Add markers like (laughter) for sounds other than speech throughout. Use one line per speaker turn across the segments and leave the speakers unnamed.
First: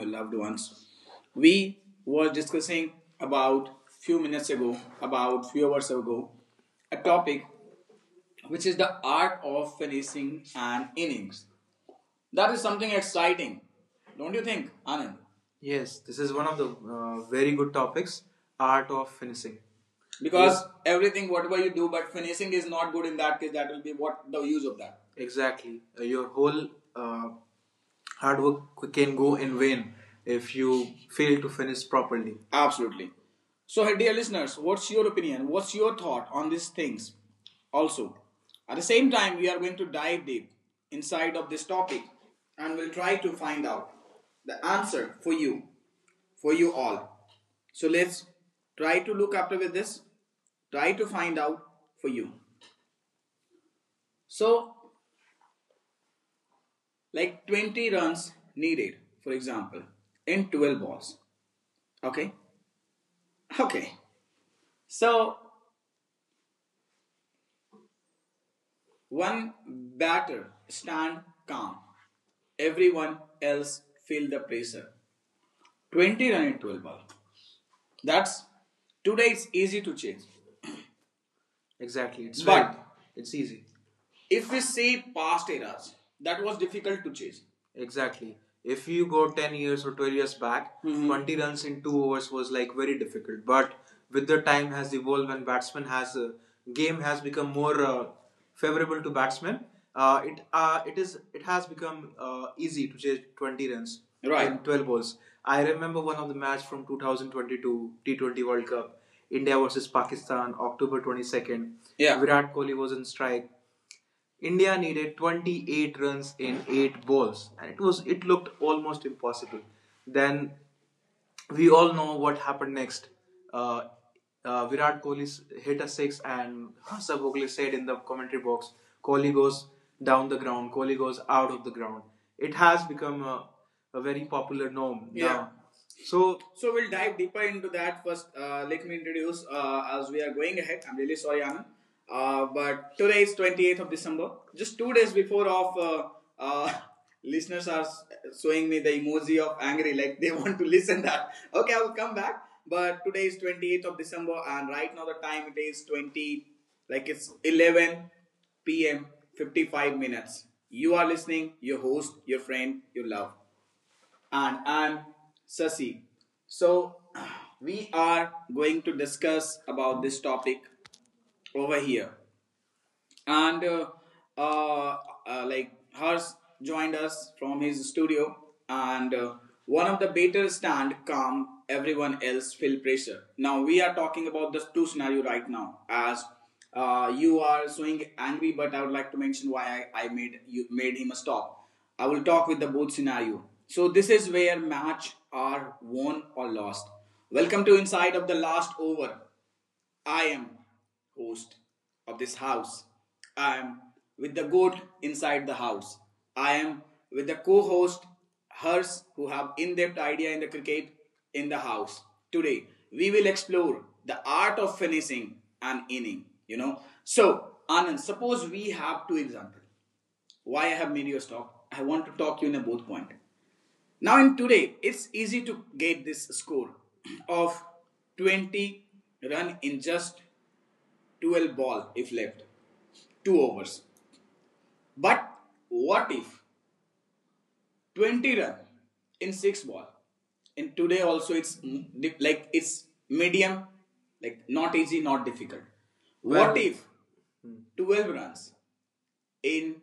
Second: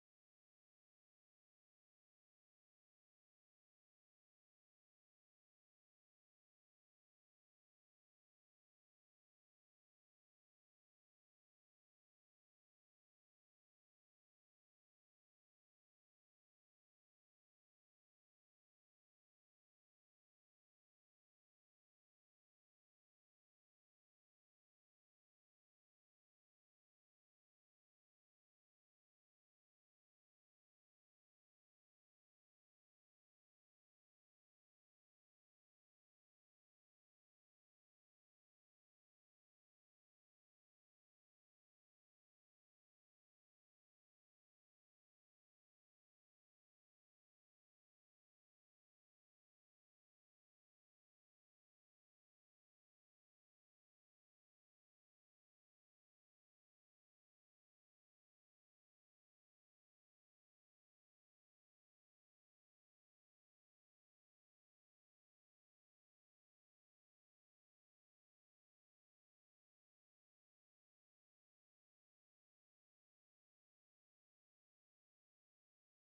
your loved ones. We were discussing about few minutes ago, about few hours ago, a topic which is the art of finishing an innings. That is something exciting, don't you think, Anand? Yes, this is one of the very good topics art of finishing. Because yes. Everything, whatever you do, but finishing is not good in that case, that will be what the use of that. Exactly. Your whole uh, hard work can go in vain if you fail to finish properly. Absolutely. So, hey, dear listeners, what's your opinion? What's your thought on these things? Also, at the same time, we are going to dive deep inside of this topic and we'll try to find out the answer for you all. So let's try to look after with this. Try to find out for you. So like 20 runs needed, for example, in 12 balls. Okay? Okay. So one batter stand calm. Everyone else feel the pressure. 20 run in 12 ball. That's today it's easy to change. Exactly. Right. It's easy. If we see past eras, that was difficult to chase. Exactly. If you go 10 years or 12 years back. Mhm. 20 runs in 2 overs was like very difficult. But with the time has evolved and batsman has game has become more favorable to batsmen, it has become easy to chase 20 runs, right, in 12 balls. I remember one of the match from 2022 T20 World Cup, India versus Pakistan, October 22nd. Yeah. Virat Kohli was in strike. India needed 28 runs in 8 balls and it looked almost impossible. Then we all know what happened next. Uh, Virat Kohli hit a six, and Sir Bogle said in the commentary box, Kohli goes down the ground, Kohli goes out of the ground. It has become a very popular norm. Yeah, now. So So we'll dive deeper into that first. Let me introduce as we are going ahead. I'm really sorry, Anand. But today is 28th of December, just 2 days before of uh, (laughs) listeners are showing me the emoji of angry, like they (laughs) want to listen that. Okay, I will come back. But today is 28th of December, and right now the time it is 20, like it's 11 p.m. 55 minutes. You are listening, your host, your friend, your love and I'm Sasi. So we are going to discuss about this topic over here and uh, like Harsh joined us from his studio, and one of the better stand calm everyone else feel pressure. Now we are talking about the two scenario right now. As you are showing angry, but I would like to mention why I made him stop. I will talk with the both scenario. So this is where match are won or lost. Welcome to inside of the last over. I am host of this house. I am with the goat inside the house. I am with the co-host Hers who have in-depth idea in the cricket in the house. Today we will explore the art of finishing an inning. You know. So Anand, suppose we have two example. Why I have made you stop? I want to talk you in a both point. Now in today, it's easy to get this score of 20 run in just 12 ball if left, 2 overs. But what if 20 run in 6 ball? And today also it's like it's medium, like not easy, not difficult. If 12 runs in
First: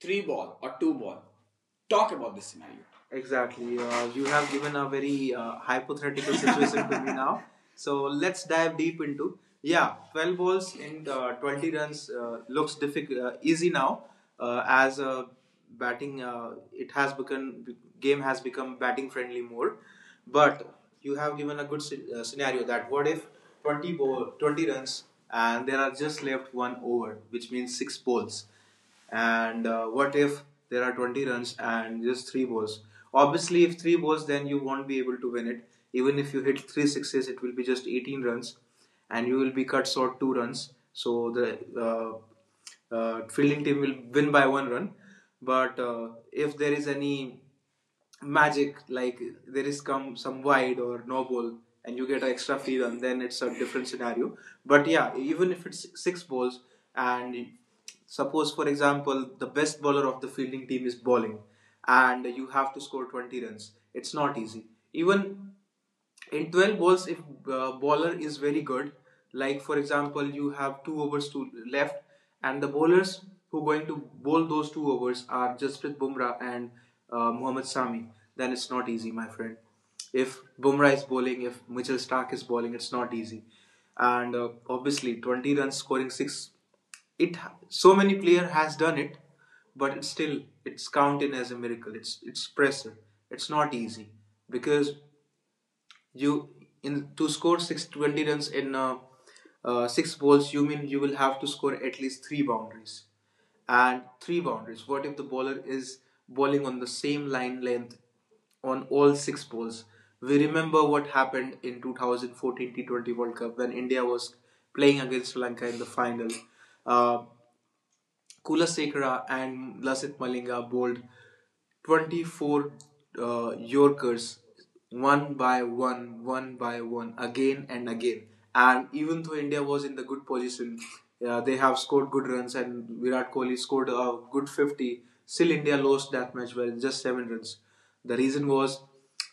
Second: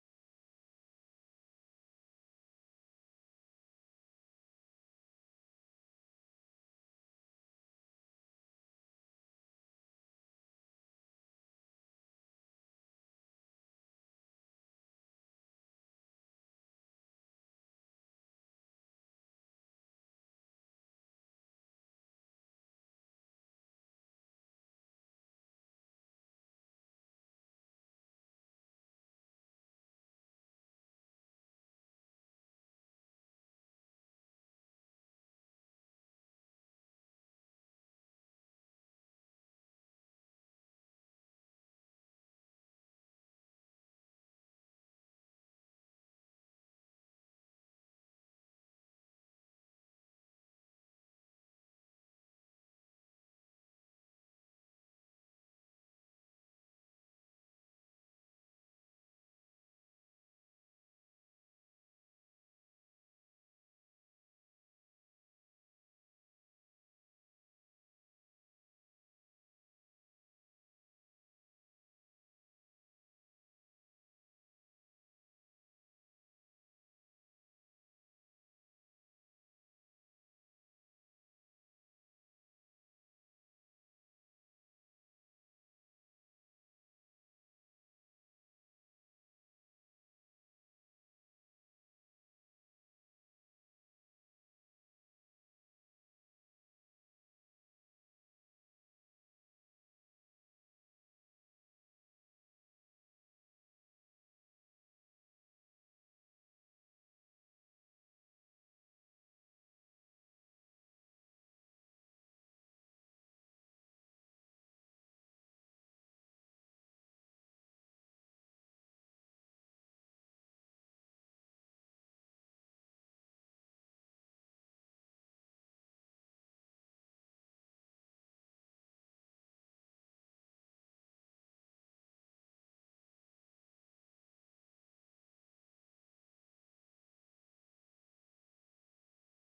three ball or two ball. Talk about this scenario. Exactly. You have given a very hypothetical situation (laughs) to me now. So let's dive deep into. Yeah, 12 balls and 20 runs looks difficult, easy now as batting. It has become game has become batting friendly more, but you have given a good scenario that what if 20 ball, 20 runs and there are just left one over, which means six balls and what if there are 20 runs and just three balls. Obviously if three balls then you won't be able to win it, even if you hit three sixes it will be just 18 runs and you will be cut short two runs, so the fielding team will win by one run. But if there is any magic like there is come some wide or no ball and you get an extra field, and then it's a different scenario. But yeah, even if it's six balls and suppose for example the best bowler of the fielding team is bowling and you have to score 20 runs, it's not easy. Even in 12 balls if bowler is very good, like for example you have two overs to left and the bowlers who are going to bowl those two overs are Jasprit Bumrah and Mohammad Sami, then it's not easy my friend. If Bumrah is bowling, if Mitchell Stark is bowling, it's not easy. And obviously 20 runs scoring 6, it so many player has done it, but it's still it's counted as a miracle. It's pressure, it's not easy, because you in to score six 20 runs in six balls. You mean you will have to score at least three boundaries, and three boundaries. What if the bowler is bowling on the same line length on all six balls? We remember what happened in 2014 T20 World Cup when India was playing against Sri Lanka in the final. Uh, Kula Sekara and Lasith Malinga bowled 24 Yorkers one by one, again and again. And even though India was in the good position, they have scored good runs and Virat Kohli scored a good 50. Still, India lost that match by just seven runs. The reason was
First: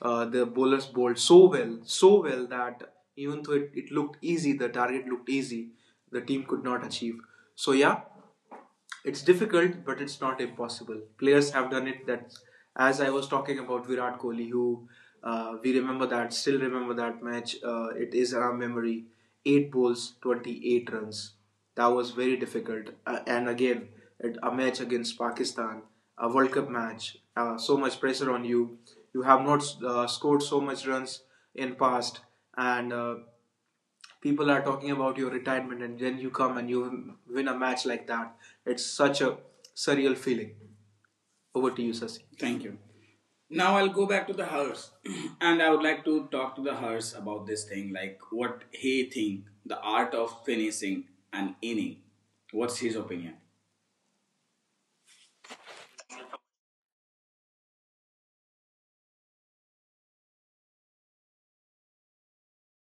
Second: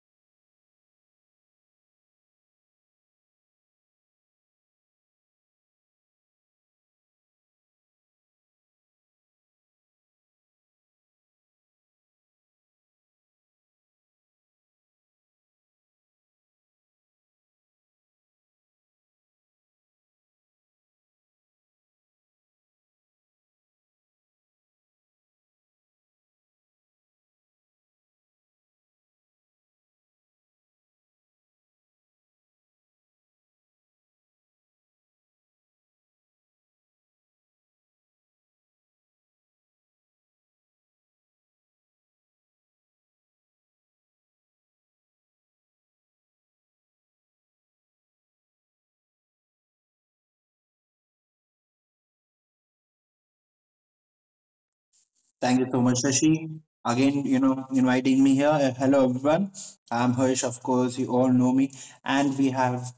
the bowlers bowled so well, so well that even though it looked easy, the target looked easy, the team could not achieve. So yeah, it's difficult, but it's not impossible. Players have done it. That, as I was talking about Virat Kohli, who we remember that, still remember that match. It is in our memory. Eight balls, 28 runs. That was very difficult. And again, it, a match against Pakistan, a World Cup match. So much pressure on you. You have not scored so much runs in past, and people are talking about your retirement and then you come and you win a match like that, it's such a surreal feeling. Over to you, Sasi. Thank you. Now I'll go back to the hearse, (clears throat) and I would like to talk to the hearse about this thing, like what he think the art of finishing an inning. What's his opinion?
Thank you so much, Shashi. Again, inviting me here. Hello, everyone. I'm Harsh, of course. You all know me. And we have,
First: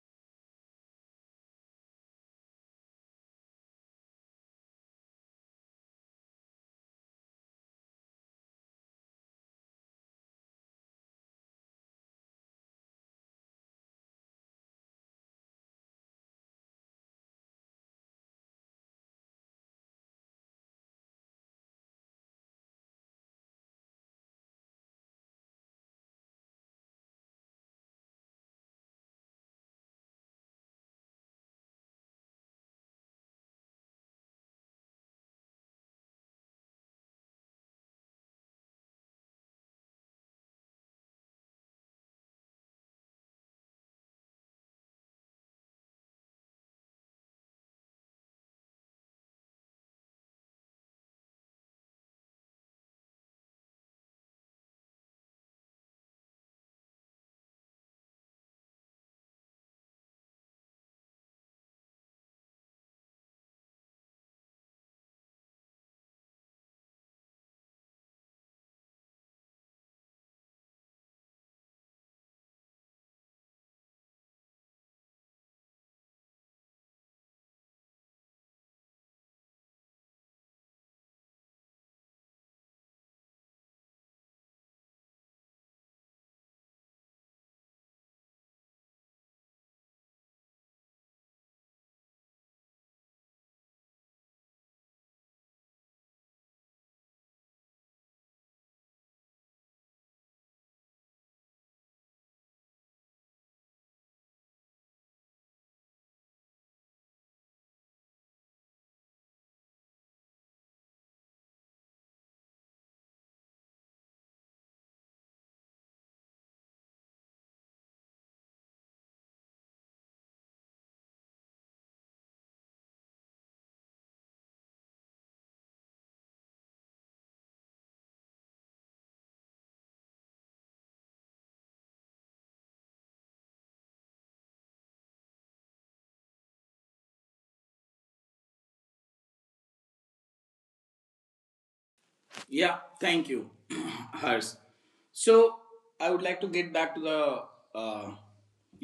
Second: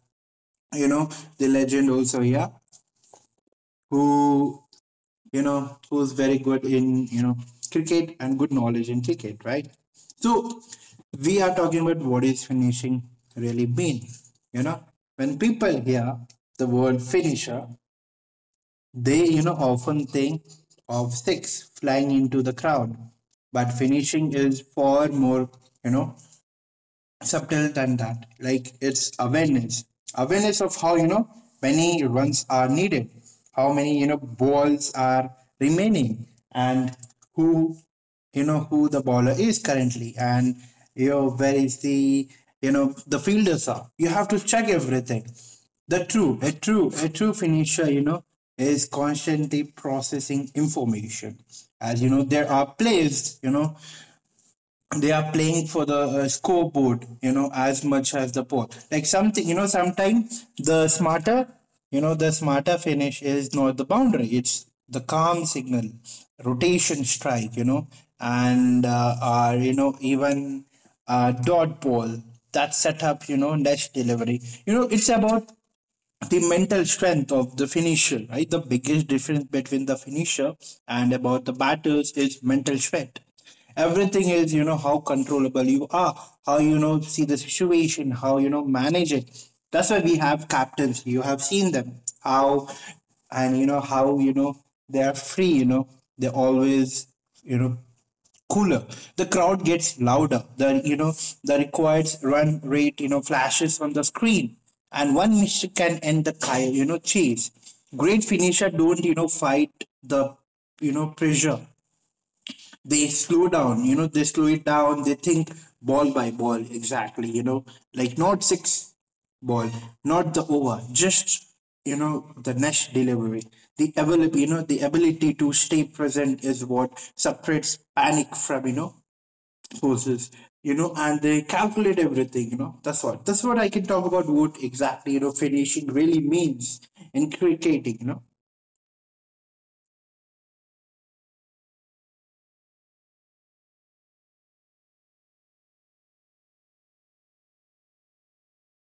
you know, the legend also here, who, who's very good in, cricket and good knowledge in cricket, right? So, we are talking about what is finishing really mean. You know, when people hear the word finisher, they often think of six flying into the crowd, but finishing is far more, you know, subtle than that. Like it's awareness, awareness of how many runs are needed, how many balls are remaining, and who who the bowler is currently, and where is the the fielders are. You have to check everything. The true, a true, a true finisher, is constantly processing information. As you know, there are plays, they are playing for the scoreboard, as much as the pole. Like something, sometimes the smarter finish is not the boundary, it's the calm signal, rotation strike, and even dot ball that setup, dash delivery. It's about the mental strength of the finisher, right? The biggest difference between the finisher and about the batters is mental strength. Everything is, how controllable you are, how see the situation, how manage it. That's why we have captains. You have seen them how, and how they are free. You know they always, you know, cooler. The crowd gets louder. The the required run rate flashes on the screen, and one mistake can end the chase. Great finisher don't fight the pressure. They slow down. You know they slow it down. They think ball by ball exactly. Like not six ball, not the over, just the next delivery. The ability, the ability to stay present is what separates panic from forces and they calculate everything that's what I can talk about what exactly finishing really means in cricketing
Yeah, thank you, (clears throat) Hers. So, I would like to get back to the uh,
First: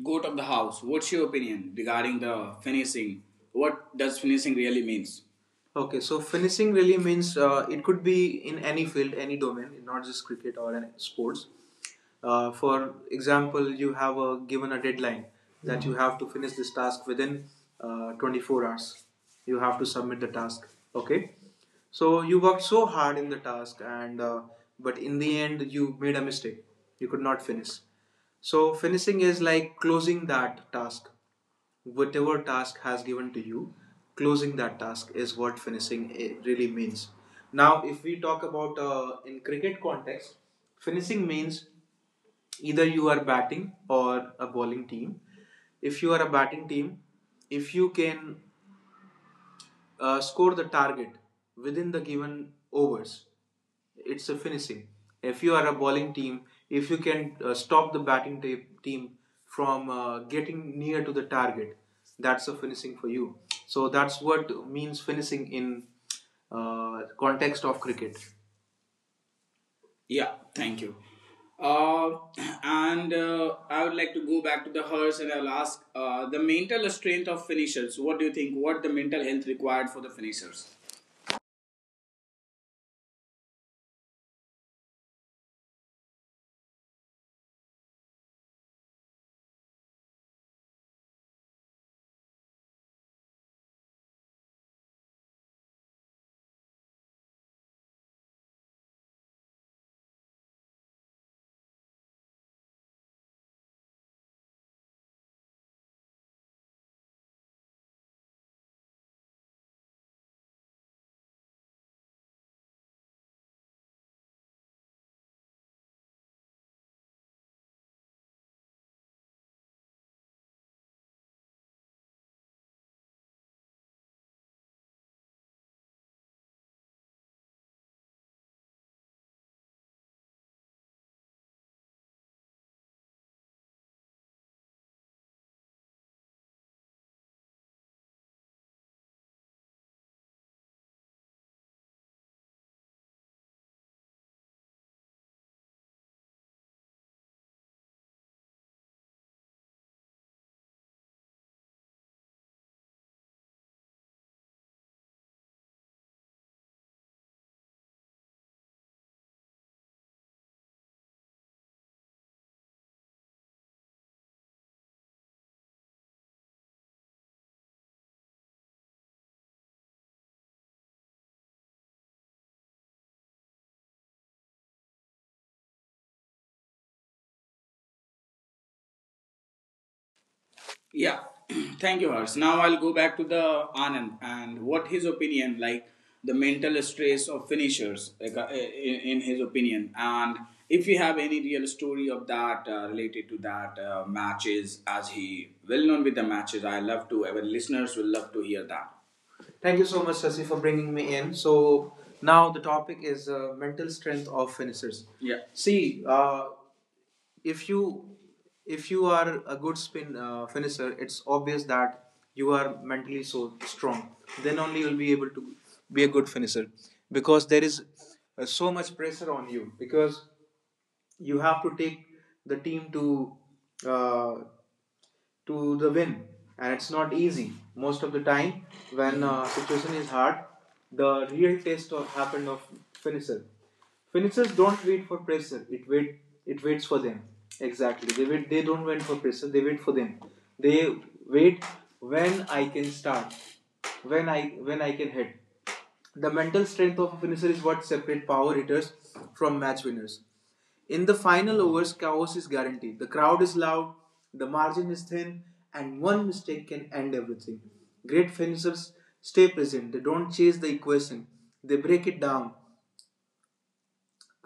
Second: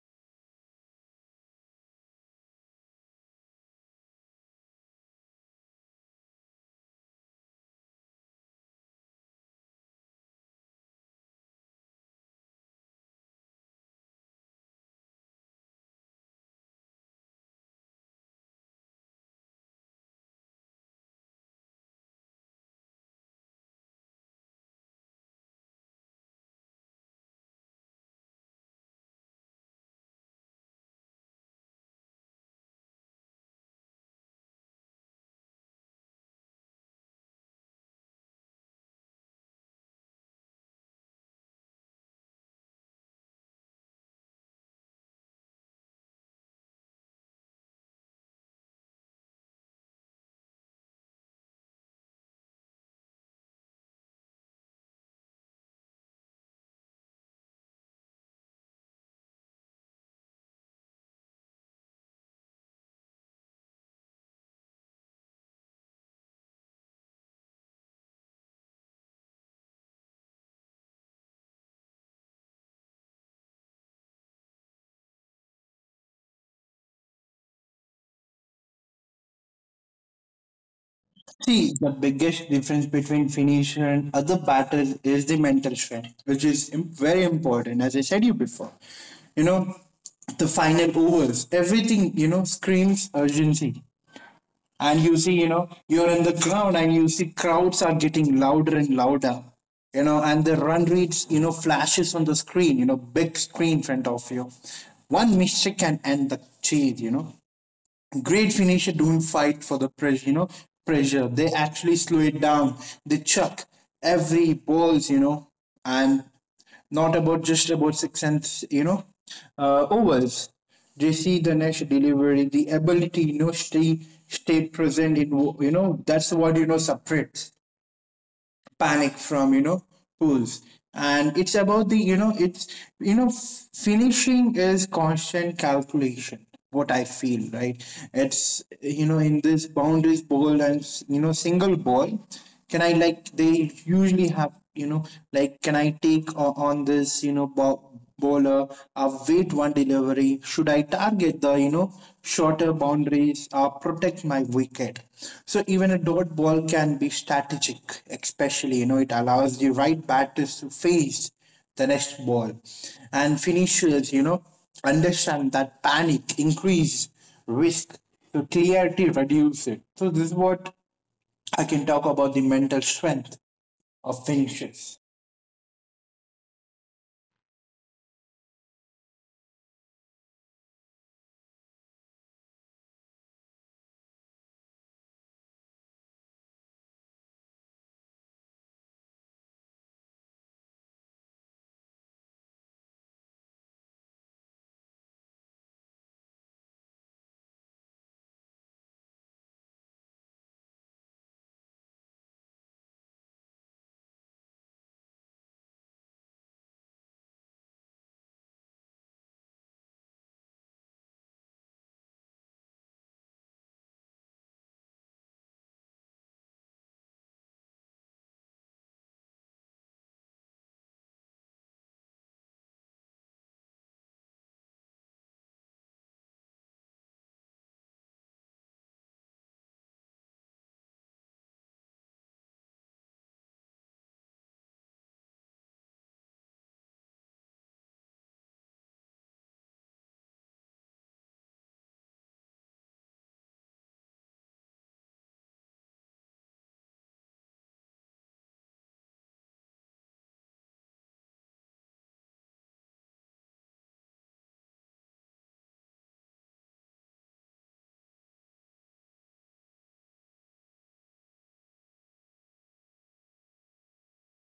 goat of the house. What's your opinion regarding the finishing? What does finishing really means? Okay, so finishing really means it could be in any field, any domain, not just cricket or any sports. For example, you have a, given a deadline that you have to finish this task within 24 hours. You have to submit the task. Okay, so you worked so hard in the task, and but in the end you made a mistake. You could not finish. So finishing is like closing that task, whatever task has given to you, closing that task is what really means. Now if we talk about in cricket context, finishing means either you are batting or a bowling team. If you are a batting team, if you can score the target within the given overs. It's a finishing. If you are a bowling team, if you can stop the batting team from getting near to the target, that's a finishing for you. So that's what means finishing in context of cricket. Yeah, thank you. Uh, and I would like to go back to the hers and I'll ask the mental strength of finishers. What do you think? What the mental health required for the finishers?
see the biggest difference between finisher and other batters is the mental strength which is very important as I said you before. you know the final overs everything screams urgency, and you see you're in the crowd and you see crowds are getting louder and louder. And the run rates flashes on the screen, big screen in front of you. One mistake can end the chase, great finisher don't fight for the pressure, pressure, they actually slow it down. They chuck every balls, and not about just about six and overs. They see the next delivery. The ability, stay present in that's what separates panic from pools. And it's about the it's you know finishing is constant calculation, what I feel right. It's, in this boundaries ball and single ball. Can I like they usually have like can I take on this ball bowler, a wait one delivery? Should I target the shorter boundaries or protect my wicket? So even a dot ball can be strategic, especially it allows the right batters to face the next ball, and finishers understand that panic increase risk, so clarity reduce it. So this is what I can talk about the mental strength of finishers.
Yeah, (clears throat) thank you, Harsh. Now I'll go back to the Anand and what his opinion, like the mental stress of finishers, like, in his opinion, and if you have any real story of that related to that matches, as he well known with the matches, I love to. Our listeners will love to hear that. Thank you so much, Sasi, for bringing me in. So now the topic is mental strength of finishers. Yeah. See, if you if you are a good spin finisher, it's obvious that you are mentally so strong. Then only you'll be able to be a good finisher because there is so much pressure on you because you have to take the team uh, to the win, and it's not easy most of the time when situation is hard. The real test of happened of finisher. Finishers don't wait for pressure, it waits for them. Exactly, they don't wait for pressure, they wait for them. They wait, when I can start, when i when I can hit. The mental strength of a finisher is what separates power hitters from match winners. In the final overs, chaos is guaranteed. The crowd is loud, the margin is thin, and one mistake can end everything. Great finishers stay present, they don't chase the equation, they break it down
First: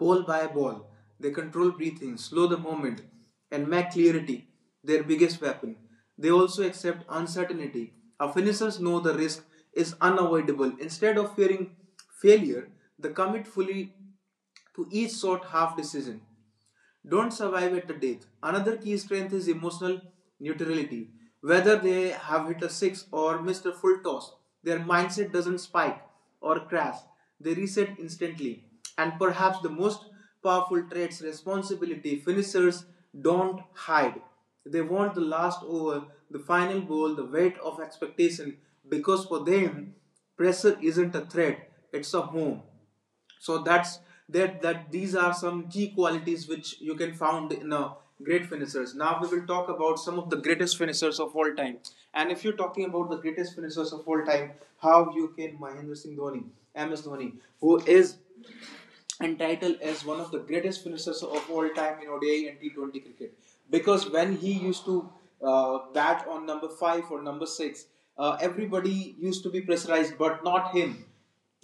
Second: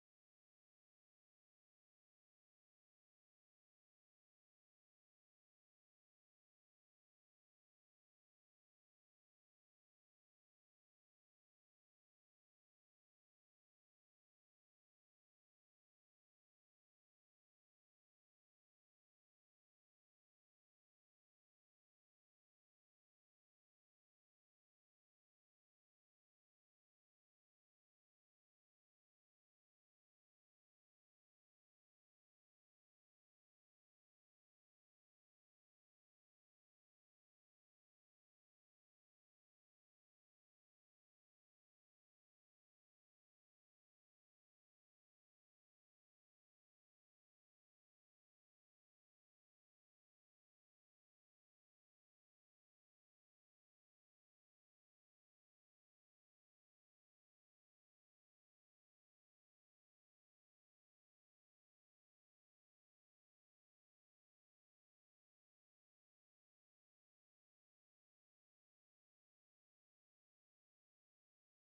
ball by ball. They control breathing, slow the movement, and make clarity their biggest weapon. They also accept uncertainty. Our finishers know the risk is unavoidable. Instead of fearing failure, they commit fully to each shot half decision don't survive at the death. Another key strength is emotional neutrality. Whether they have hit a six or missed a full toss, their mindset doesn't spike or crash. They reset instantly. And perhaps the most powerful traits, responsibility, finishers don't hide. They want the last over, the final ball, the weight of expectation, because for them, pressure isn't a threat, it's a home. So that's that that these are some key qualities which you can find in a great finishers. Now we will talk about some of the greatest finishers of all time. And if you're talking about the greatest finishers of all time, how you can Mahendra Singh Dhoni? MS Dhoni, who is entitled as one of the greatest finishers of all time in ODI and T20 cricket, because when he used to bat on number five or number six, everybody used to be pressurized, but not him.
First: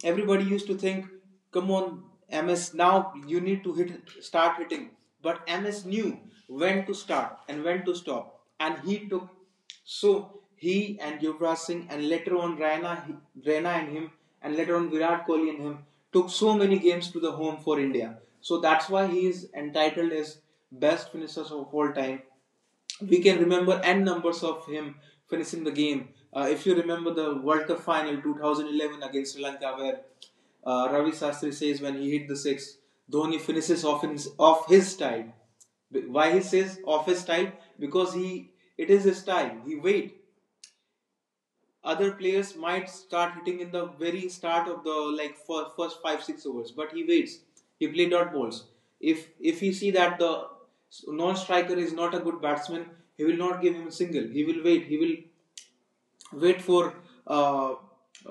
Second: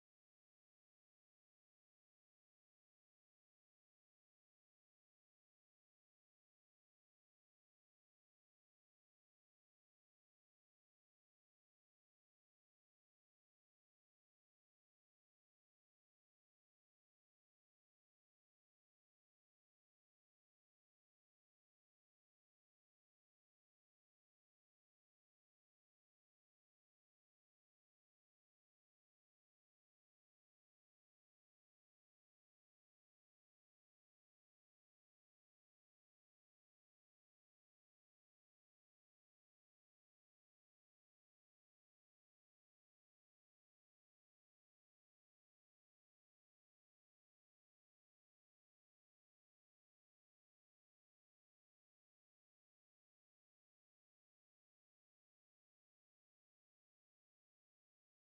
Everybody used to think, "Come on, MS, now you need to hit, start hitting." But MS knew when to start and when to stop, and he took. So he and Yuvraj Singh and later on Raina, and him, and later on Virat Kohli and him took so many games to the home for India. So that's why he is entitled as best finishers of all time. We can remember n numbers of him finishing the game. If you remember the World Cup final 2011 against Sri Lanka, where Ravi Shastri says when he hit the six, Dhoni finishes off, off his side. Why he says of his time? Because he it is his time. He wait. Other players might start hitting in the very start of the like first 5 6 overs, but he waits. He play dot balls. If he see that the non-striker is not a good batsman, he will not give him a single. He will wait. He will wait for uh,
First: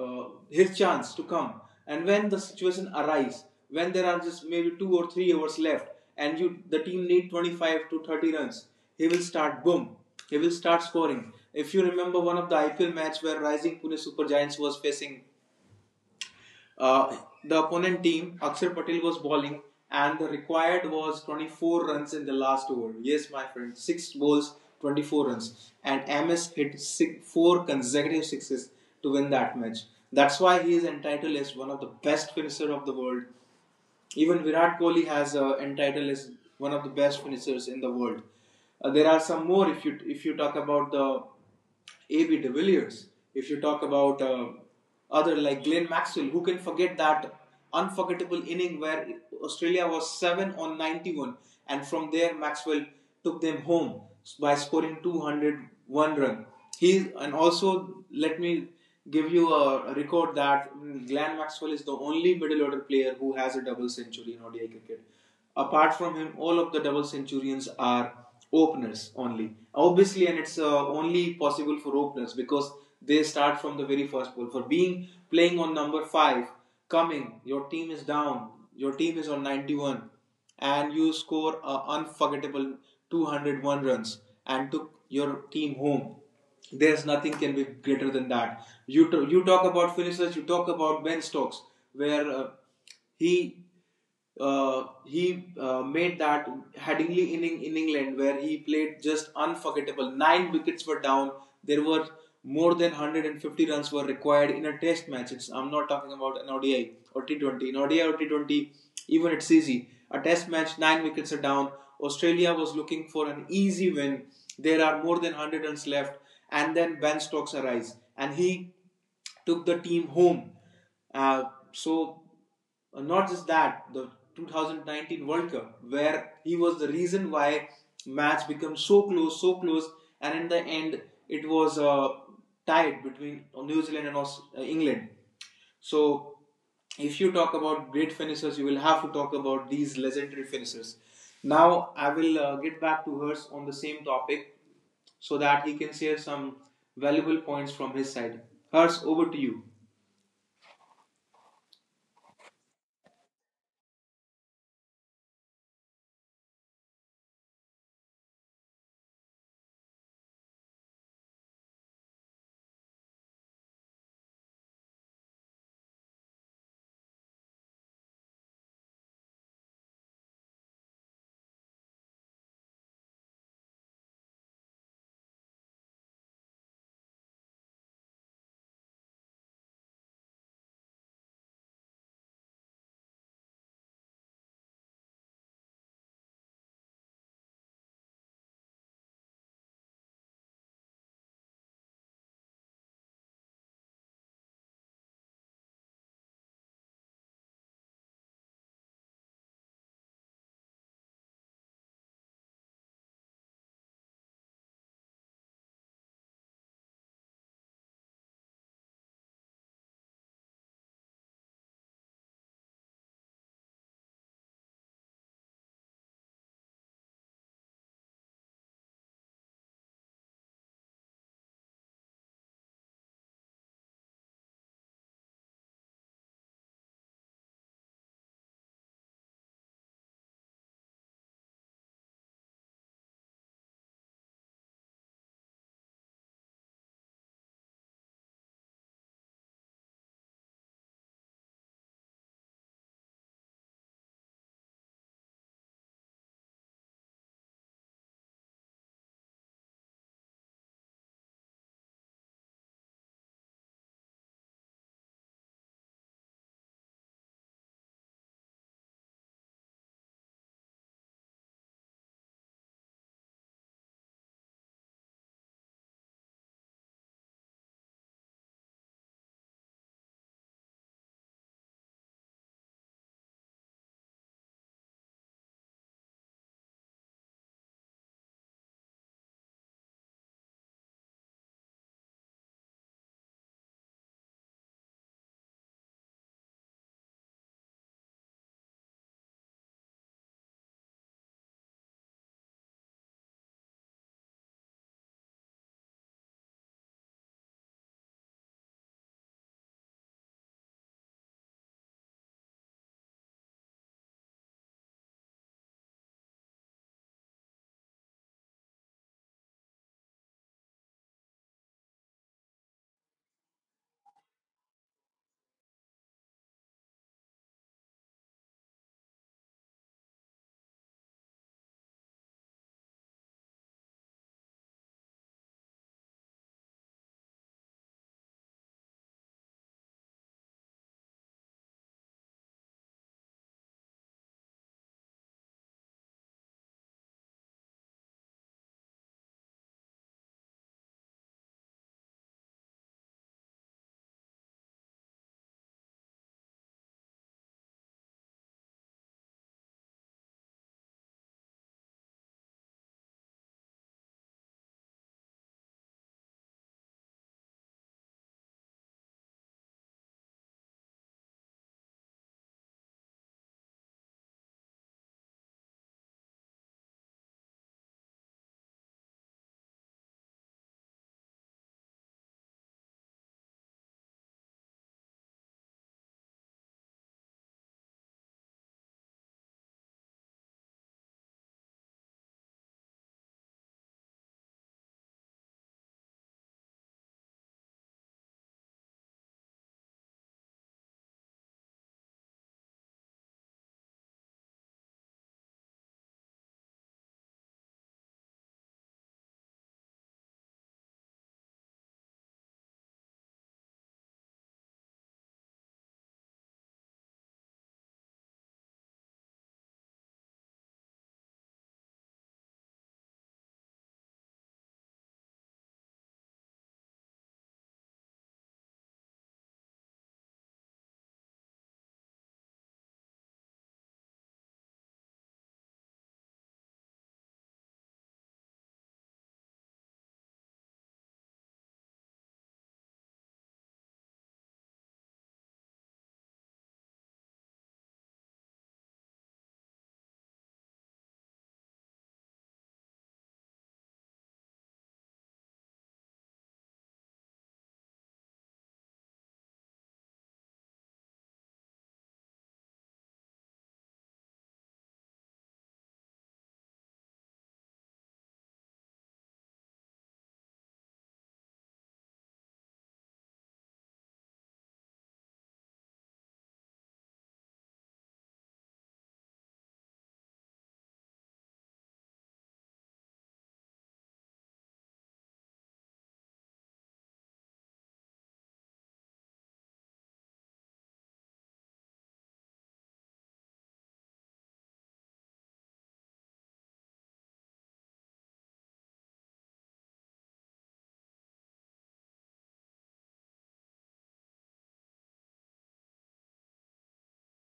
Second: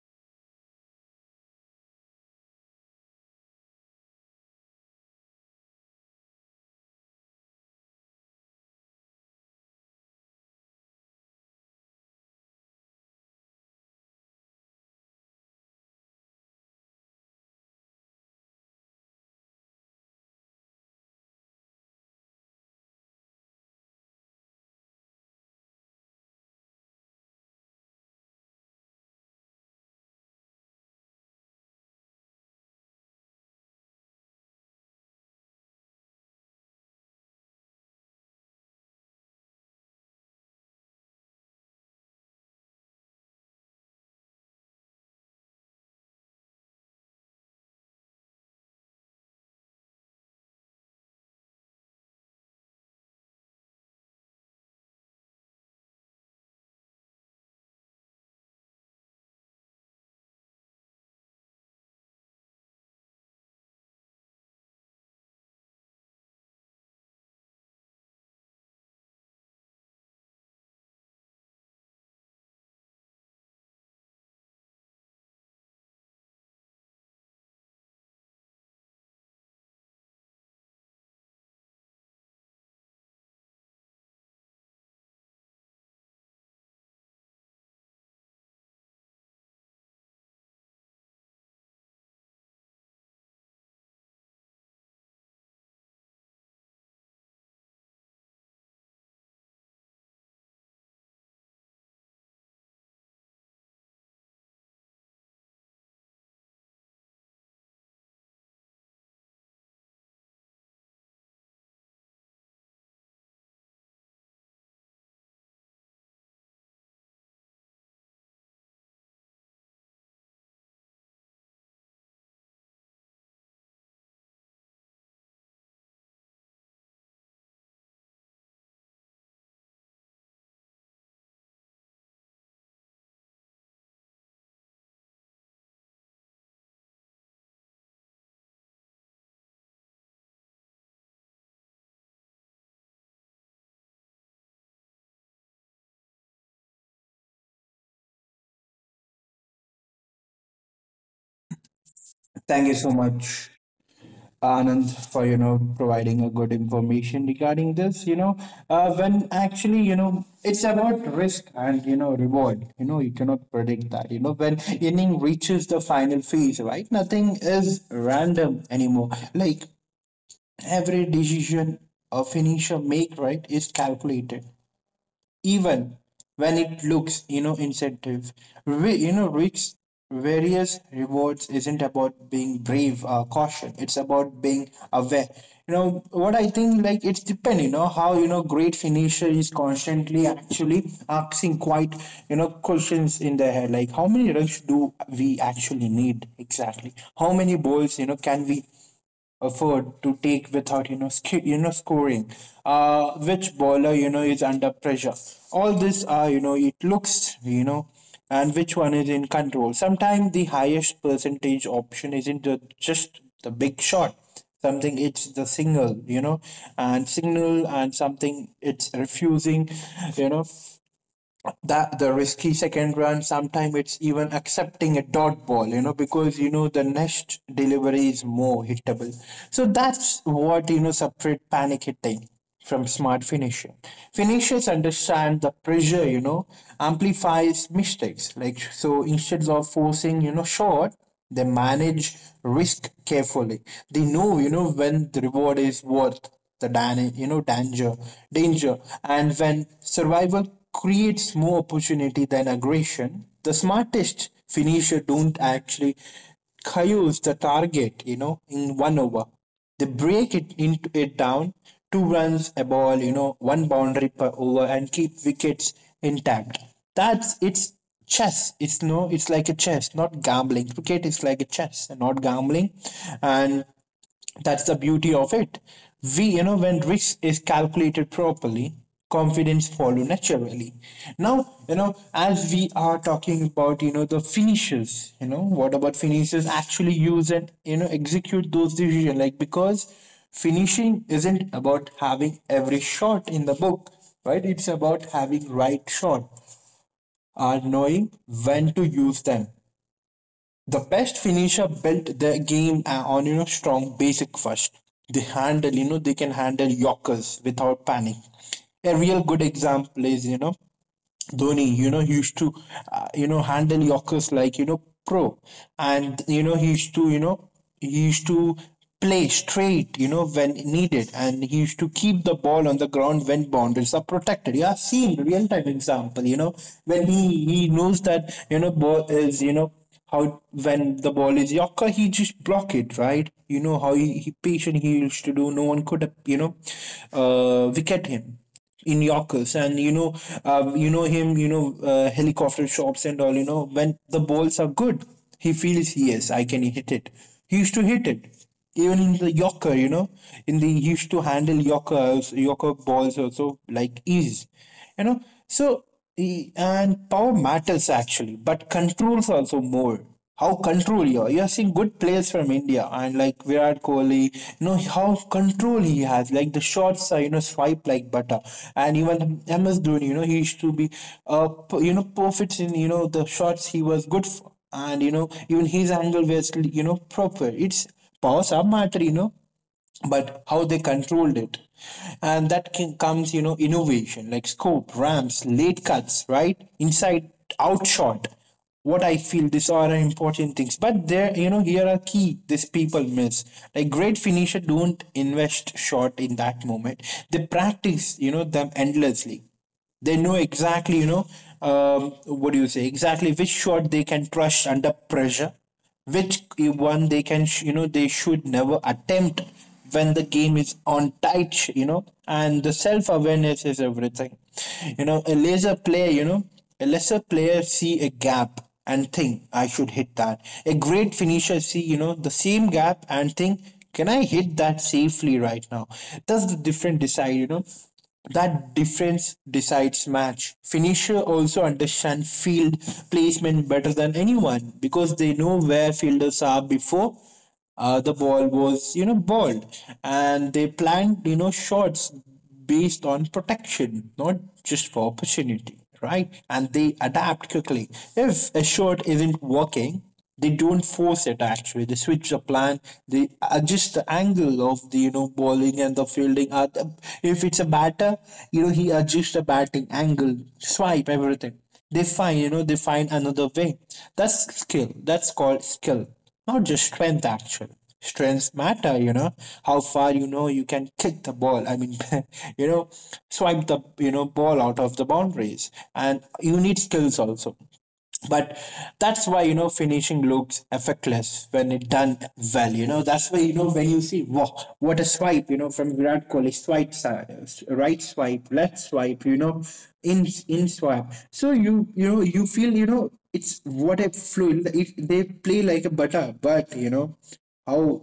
his chance to come. And when the situation arises, when there are just maybe 2 or 3 hours left, and you the team need 25 to 30 runs, he will start boom. He will start scoring. If you remember one of the IPL match where Rising Pune Super Giants was facing uh, the opponent team, Akshar Patel was bowling, and the required was 24 runs in the last over. Yes, my friend, six balls, 24 runs, and MS hit six, four consecutive sixes to win that match. That's why he is entitled as one of the best finisher of the world. Even Virat Kohli has entitled as one of the best finishers in the world. There are some more. If you talk about the A.B. de Villiers, if you talk about other like Glenn Maxwell, who can forget that unforgettable inning where Australia was 7 on 91 and from there Maxwell took them home by scoring 201 run? He and also let me give you a record that Glenn Maxwell is the only middle order player who has a double century in ODI cricket. Apart from him, all of the double centurions are openers only. Obviously, and it's only possible for openers because they start from the very first ball. For being playing on number five, coming, your team is down, your team is on 91, and you score an unforgettable 201 runs and took your team home. There's nothing can be greater than that. You talk about finishers, you talk about Ben Stokes, where he he made that Headingley inning in England, where he played just unforgettable. Nine wickets were down. There were more than 150 runs were required in a test match. It's, I'm not talking about an ODI or T20. In ODI or T20, even it's easy. A test match, nine wickets are down. Australia was looking for an easy win. There are more than 100 runs left, and then Ben Stokes arrives and he took the team home. Uh, so Not just that, the 2019 World Cup where he was the reason why match became so close, and in the end it was tied between New Zealand and England. So if you talk about great finishers, you will have to talk about these legendary finishers. Now I will get back to hers on the same topic so that he can share some valuable points from his side. Hers, over to you.
Thank you so much, Anand, for providing a good information regarding this. You know, when actually it's about risk and reward. You know, you cannot predict that. You know, when inning reaches the final phase, right? Nothing is random anymore. Like every decision a finisher make, right, is calculated, even when it looks incentive. We, risks various rewards isn't about being brave or caution, it's about being aware. What I think, like it's depend. You know how you know great finisher is constantly actually asking quite questions in their head like how many runs do we actually need, exactly how many balls can we afford to take without scoring, which bowler is under pressure. All this are, it looks, and which one is in control. Sometimes the highest percentage option isn't the, just the big shot. Something it's the signal, and signal, and something it's refusing, you know that the risky second run. Sometimes it's even accepting a dot ball, because the next delivery is more hittable. So that's what separate panic hitting from smart finishing. Finishers understand the pressure, amplifies mistakes. Like, so instead of forcing short, they manage risk carefully. They know, when the reward is worth the danger, and when survival creates more opportunity than aggression. The smartest finisher don't actually chaos the target, in one over they break it into it down. Two runs a ball, one boundary per over and keep wickets intact. That's it's chess. It's like a chess not gambling. Cricket is like a chess and not gambling, and that's the beauty of it. We, when risk is calculated properly, confidence follow naturally. Now, as we are talking about, the finishes, what about finishes actually use and, execute those decisions? Like, because finishing isn't about having every shot in the book, right? It's about having right shot or knowing when to use them. The best finisher built their game on strong basic first. They handle, they can handle Yorkers without panic. A real good example is, Dhoni, he used to, handle Yorkers like, pro. And, he used to play straight, when needed. And he used to keep the ball on the ground when boundaries are protected. You have seen real time example, when he knows that, ball is, how when the ball is Yorker, he just block it, right? You know how he patient he used to do. No one could, wicket him in Yorkers, and him, helicopter shots and all. You know, when the balls are good, he feels yes, I can hit it. He used to hit it, even in the Yorker. In the he used to handle Yorkers, Yorker balls also like ease. You know, so and power matters actually, but controls also more. How control you are, you are seeing good players from India and like Virat Kohli, how control he has, like the shots are, swipe like butter. And even MS Dhoni, he used to be uh perfect in the shots he was good for. And even his angle was, proper. It's powers are matter, but how they controlled it. And that can, comes, innovation like scope, ramps, late cuts, right, inside out shot, what I feel these are important things. But there, here are key these people miss. Like great finisher don't invest short in that moment. They practice, them endlessly. They know exactly, you know, what do you say, exactly which shot they can crush under pressure, which one they can, they should never attempt when the game is on tight, and the self awareness is everything. You know, a lesser player see a gap and think I should hit that. A great finisher see, the same gap and think, can I hit that safely right now? That's the different decide, That difference decides match. Finisher also understand field placement better than anyone because they know where fielders are before the ball was, balled, and they plan, shots based on protection, not just for opportunity, right? And they adapt quickly. If a shot isn't working, they don't force it, actually they switch the plan. They adjust the angle of the, bowling and the fielding. If it's a batter, he adjusts the batting angle, swipe everything. They find another way. That's skill, that's called skill, not just strength actually. Strengths matter, how far, you can kick the ball, I mean, (laughs) you know swipe the, ball out of the boundaries, and you need skills also. But that's why, finishing looks effortless when it done well. That's why, when you see, wow, what a swipe, from Virat Kohli, swipe side, right swipe, left swipe, in swipe. So you know you feel, it's what a fluid it, they play like a butter. But how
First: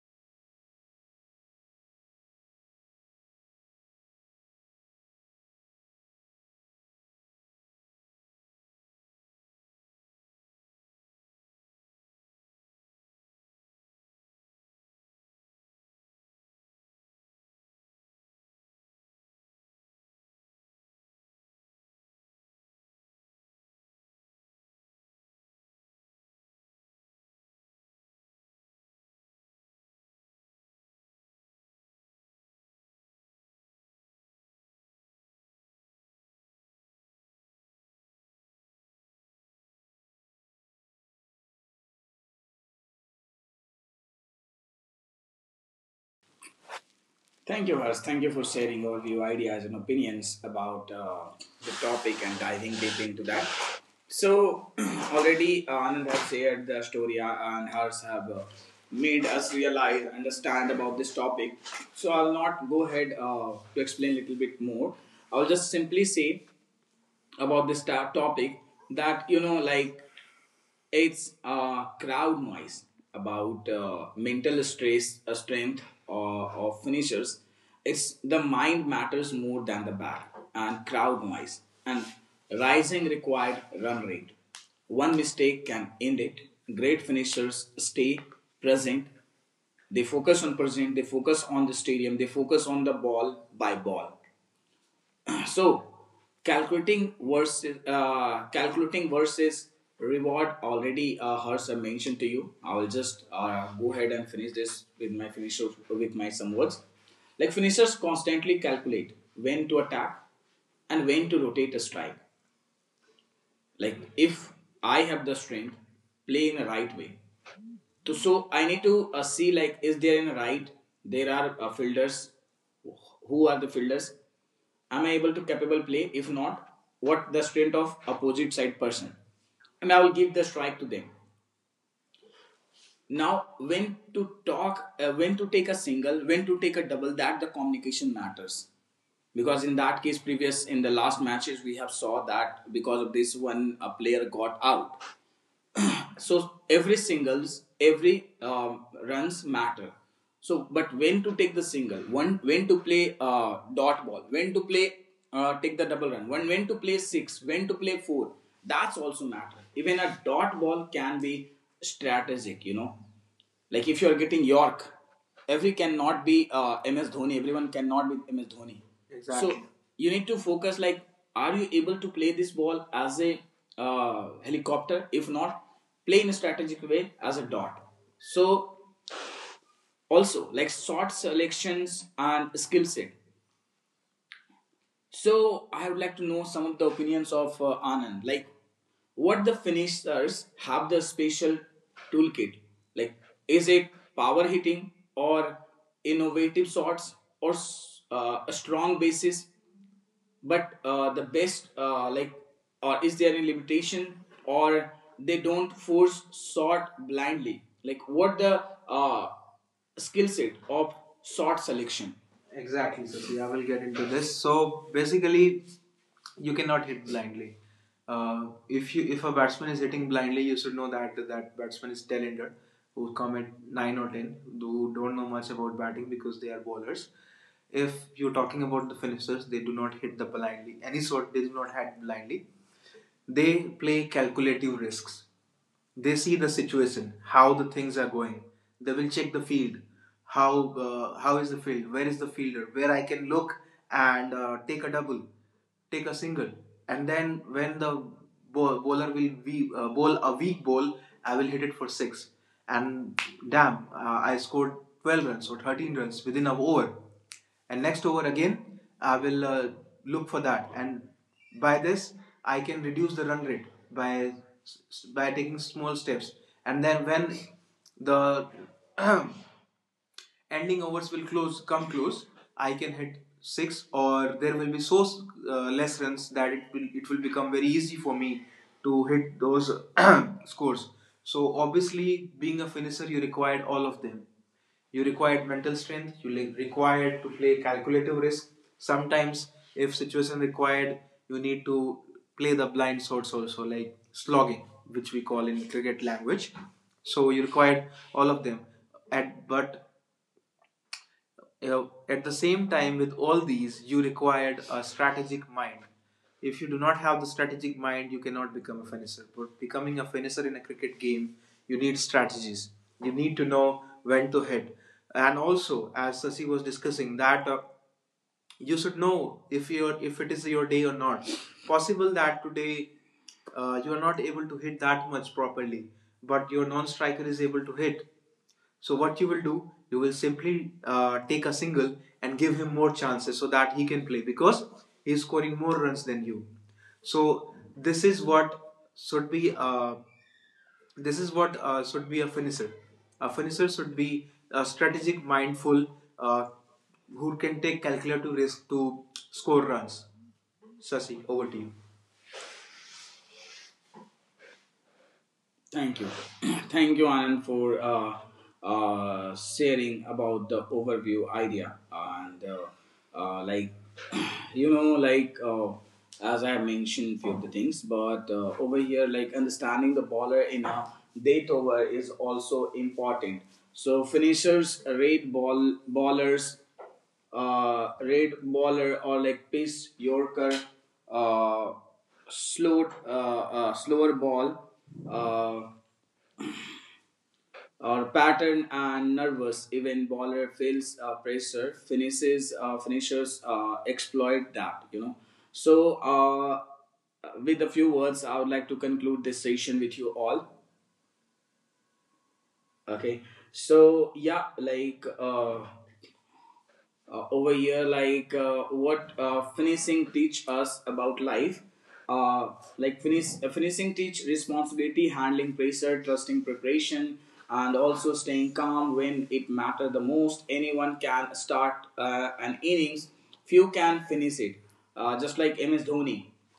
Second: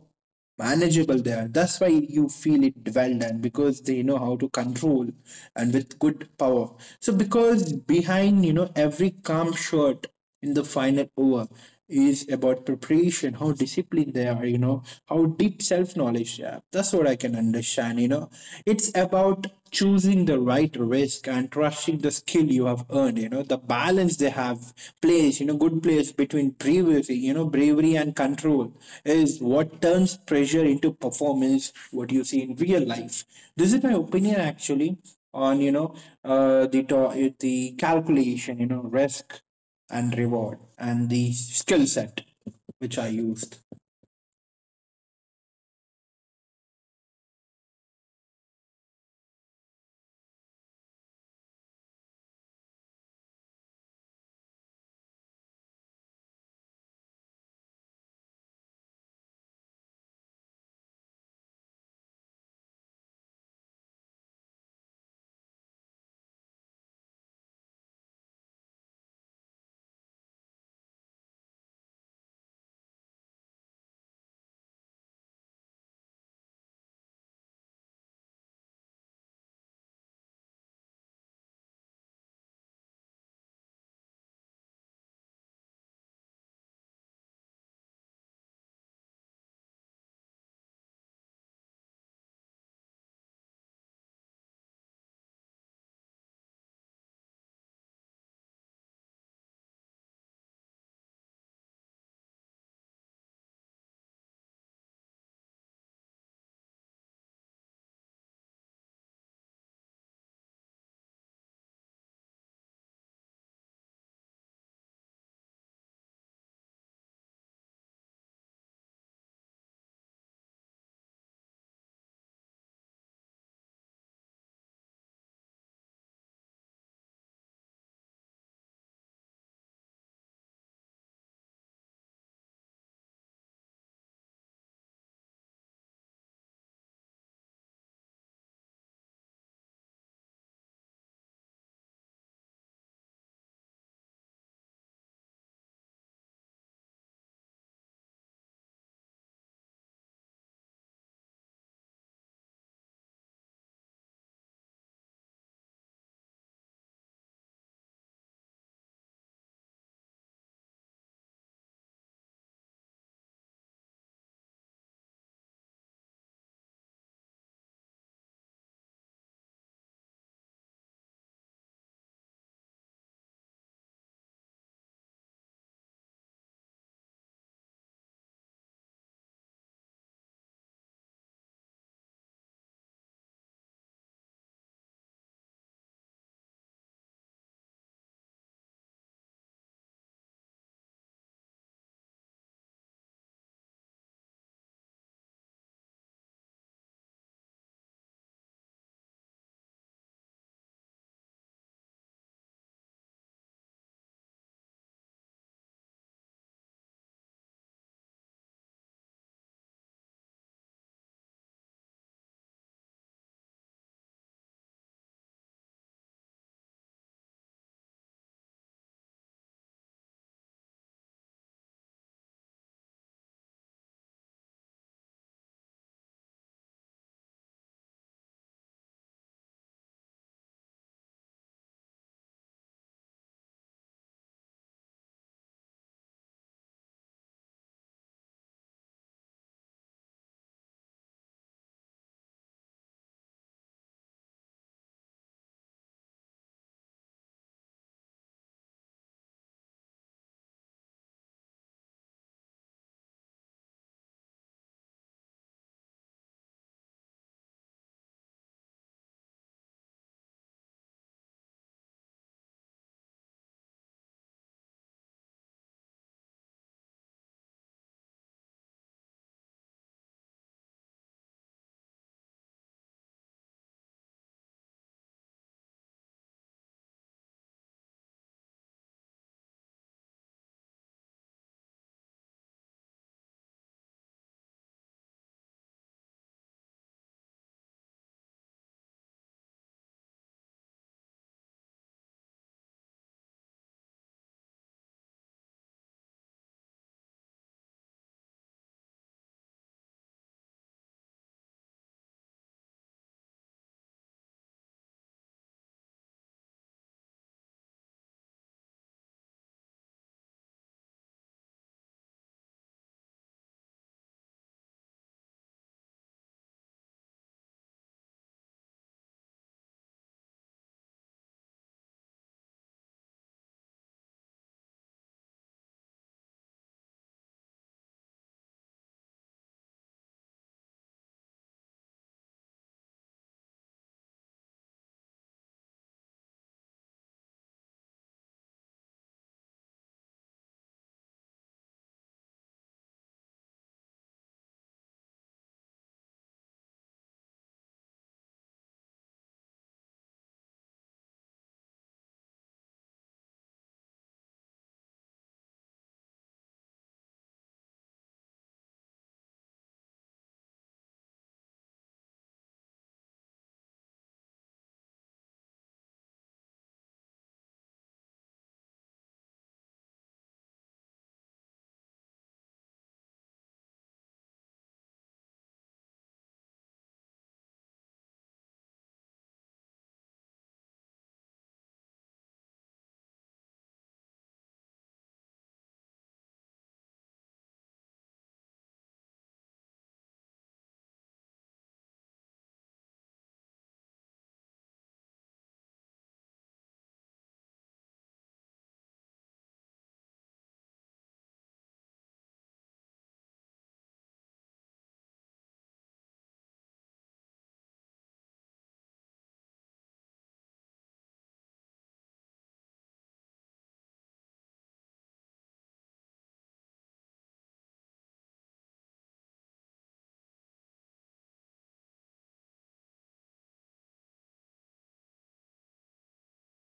manageable there. That's why you feel it well done, because they know how to control and with good power. So because behind, every calm shot in the final over is about preparation, how disciplined they are, how deep self knowledge they have. That's what I can understand. You know, it's about choosing the right risk and trusting the skill you have earned. The balance they have placed, good place between bravery, bravery and control, is what turns pressure into performance, what you see in real life. This is my opinion actually on, the the calculation, risk and reward and the skill set which I used.
Thank you, Harsh. Thank you for sharing all your ideas and opinions about the topic and diving deep into that. So, (clears throat) already Anand has shared the story, and Harsh have made us realize, understand about this topic. So, I'll not go ahead to explain a little bit more. I'll just simply say about this topic that, you know, like it's crowd noise about mental stress, strength of finishers. It's the mind matters more than the bat and crowd noise and rising required run rate. One mistake can end it. Great finishers stay present. They focus on present, they focus on the stadium, they focus on the ball by ball. (clears throat) So calculating versus reward, already Harsh mentioned to you. I will just go ahead and finish this with my finisher with my some words. Like finishers constantly calculate when to attack and when to rotate a strike. Like if I have the strength, play in a right way. To, so I need to see like is there in right? There are fielders. Who are the fielders? Am I able to capable play? If not, what the strength of opposite side person? And I will give the strike to them. Now, when to talk, when to take a single, when to take a double, that the communication matters. Because in that case, previous in the last matches we have saw that because of this one a player got out. (clears throat) So every singles, every runs matter. So, but when to take the single one, when to play dot ball, when to play take the double run one, when to play six, when to play four, that's also matter. Even a dot ball can be strategic, you know, like if you are getting York, every cannot be MS Dhoni. Everyone cannot be MS Dhoni. Exactly. So, exactly, you need to focus. Like, are you able to play this ball as a helicopter? If not, play in a strategic way as a dot. So also like shot selections and skill set. So I would like to know some of the opinions of Anand. Like, what the finishers have the special toolkit? Like, is it power hitting or innovative shots or a strong basis? But the best, like, or is there any limitation or they don't force shot blindly? Like, what the uh, skill set of shot selection? Exactly, Sasi. I will get into this. So basically, you cannot hit blindly. If a batsman is hitting blindly, you should know that that batsman is talented, who come at nine or ten, who don't know much about batting because they are bowlers. If you're talking about the finishers, they do not hit the blindly. Any sort they do not hit blindly, they play calculative risks. They see the situation, how the things are going. They will check the field, how is the field, where is the fielder, where I can look and take a double, take a single, and then when the bowler will be, bowl a weak ball, I will hit it for six, and damn, I scored 12 runs or 13 runs within an over, and next over again I will look for that, and by this I can reduce the run rate by taking small steps. And then when the (clears throat) ending overs will close come close, I can hit six, or there will be so less runs that it will become very easy for me to hit those (clears throat) (coughs) scores. So obviously, being a finisher, you required all of them. You required mental strength, you required to play calculative risk. Sometimes if situation required, you need to play the blind shots also, like slogging, which we call in cricket language. So you required all of them at but at the same time with all these you required a strategic mind. If you do not have the strategic mind, you cannot become a finisher, but becoming a finisher in a cricket game, you need strategies, you need to know when to hit, and also, as Sasi was discussing, that you should know if you're if it is your day or not. Possible that today you are not able to hit that much properly, but your non striker is able to hit. So what you will do, you will simply take a single and give him more chances so that he can play, because he is scoring more runs than you. So this is what should be this is what should be a finisher. A finisher should be a strategic, mindful, uh, who can take calculative risk to score runs. Sasi, over to you. Thank you. (clears throat) Thank you, Anand, for sharing about the overview idea. And like, (clears throat) you know, like, as I have mentioned few of the things, but over here, like, understanding the baller in a date over is also important. So, finishers rate ball ballers red baller or like pace Yorker, uh, slow, slower ball, uh, or pattern and nervous. Even bowler feels pressure, finishes finishers exploit that. You know, so with a few words, I would like to conclude this session with you all. Okay, so yeah, like. Over here like what finishing teach us about life uh, like finishing teach responsibility, handling pressure, trusting preparation, and also staying calm when it matter the most. Anyone can start an innings, few can finish it, just like MS Dhoni.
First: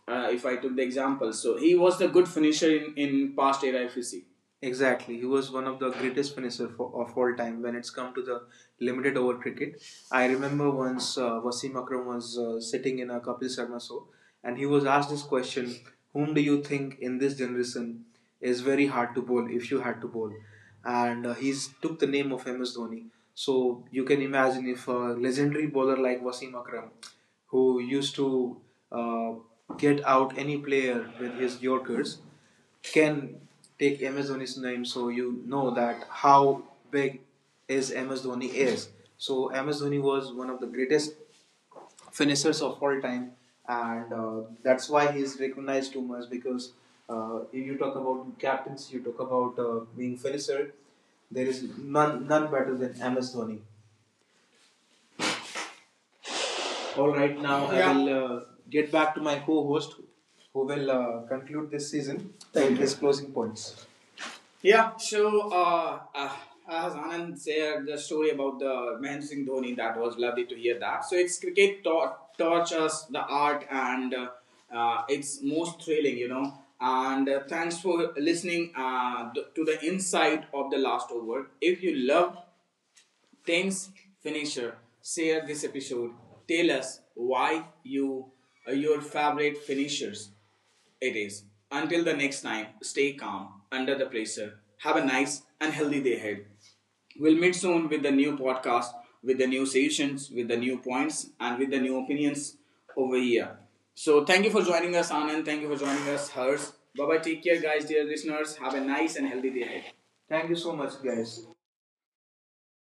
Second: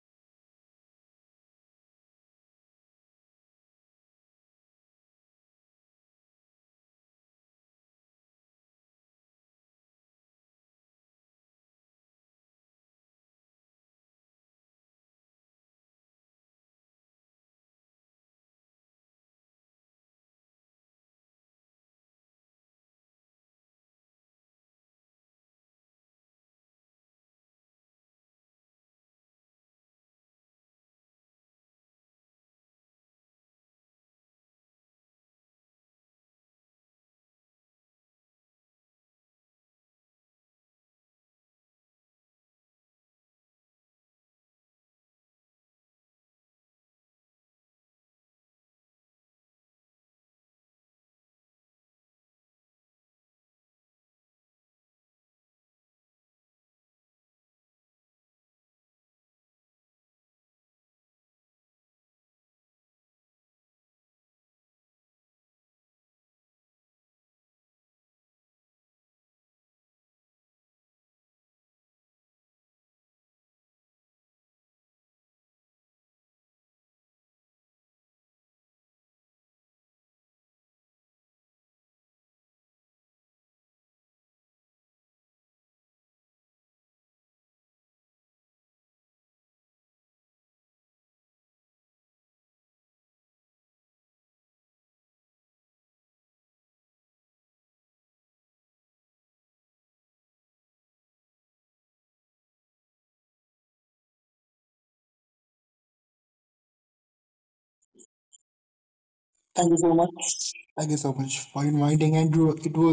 If I took the example, so he was the good finisher in past era, if you see. Exactly, he was one of the greatest finisher of all time when it's come to the limited over cricket. I remember once Wasim Akram was sitting in a Kapil Sharma show, and he was asked this question: "Whom do you think in this generation is very hard to bowl if you had to bowl?" And he took the name of MS Dhoni. So you can imagine if a legendary bowler like Wasim Akram, who used to uh, get out any player with his Yorkers, can take MS Dhoni's name, so you know that how big is MS Dhoni is. So MS Dhoni was one of the greatest finishers of all time, and that's why he's recognized too much, because if you talk about captains, you talk about being finisher. There is none better than MS Dhoni. All right, now yeah. I Yeah. will get back to my co-host, who will conclude this season with his closing points. Yeah, so as Anand said, the story about the Mahendra Singh Dhoni, that was lovely to hear that. So it's cricket taught, taught us the art and it's most thrilling, you know. And thanks for listening to the insight of the last over. If you loved tense finisher. Share this episode. Tell us why you are your favorite finishers. It is. Until the next time, stay calm under the pressure. Have a nice and healthy day ahead. We'll meet soon with the new podcast, with the new sessions, with the new points, and with the new opinions over here. So thank you for joining us, Anand. Thank you for joining us, Hers. Bye bye. Take care, guys, dear listeners. Have a nice and healthy day
Thank you
ahead.
so much.
Thank you so
Thank you
much,
so much
guys.
for inviting Andrew. It was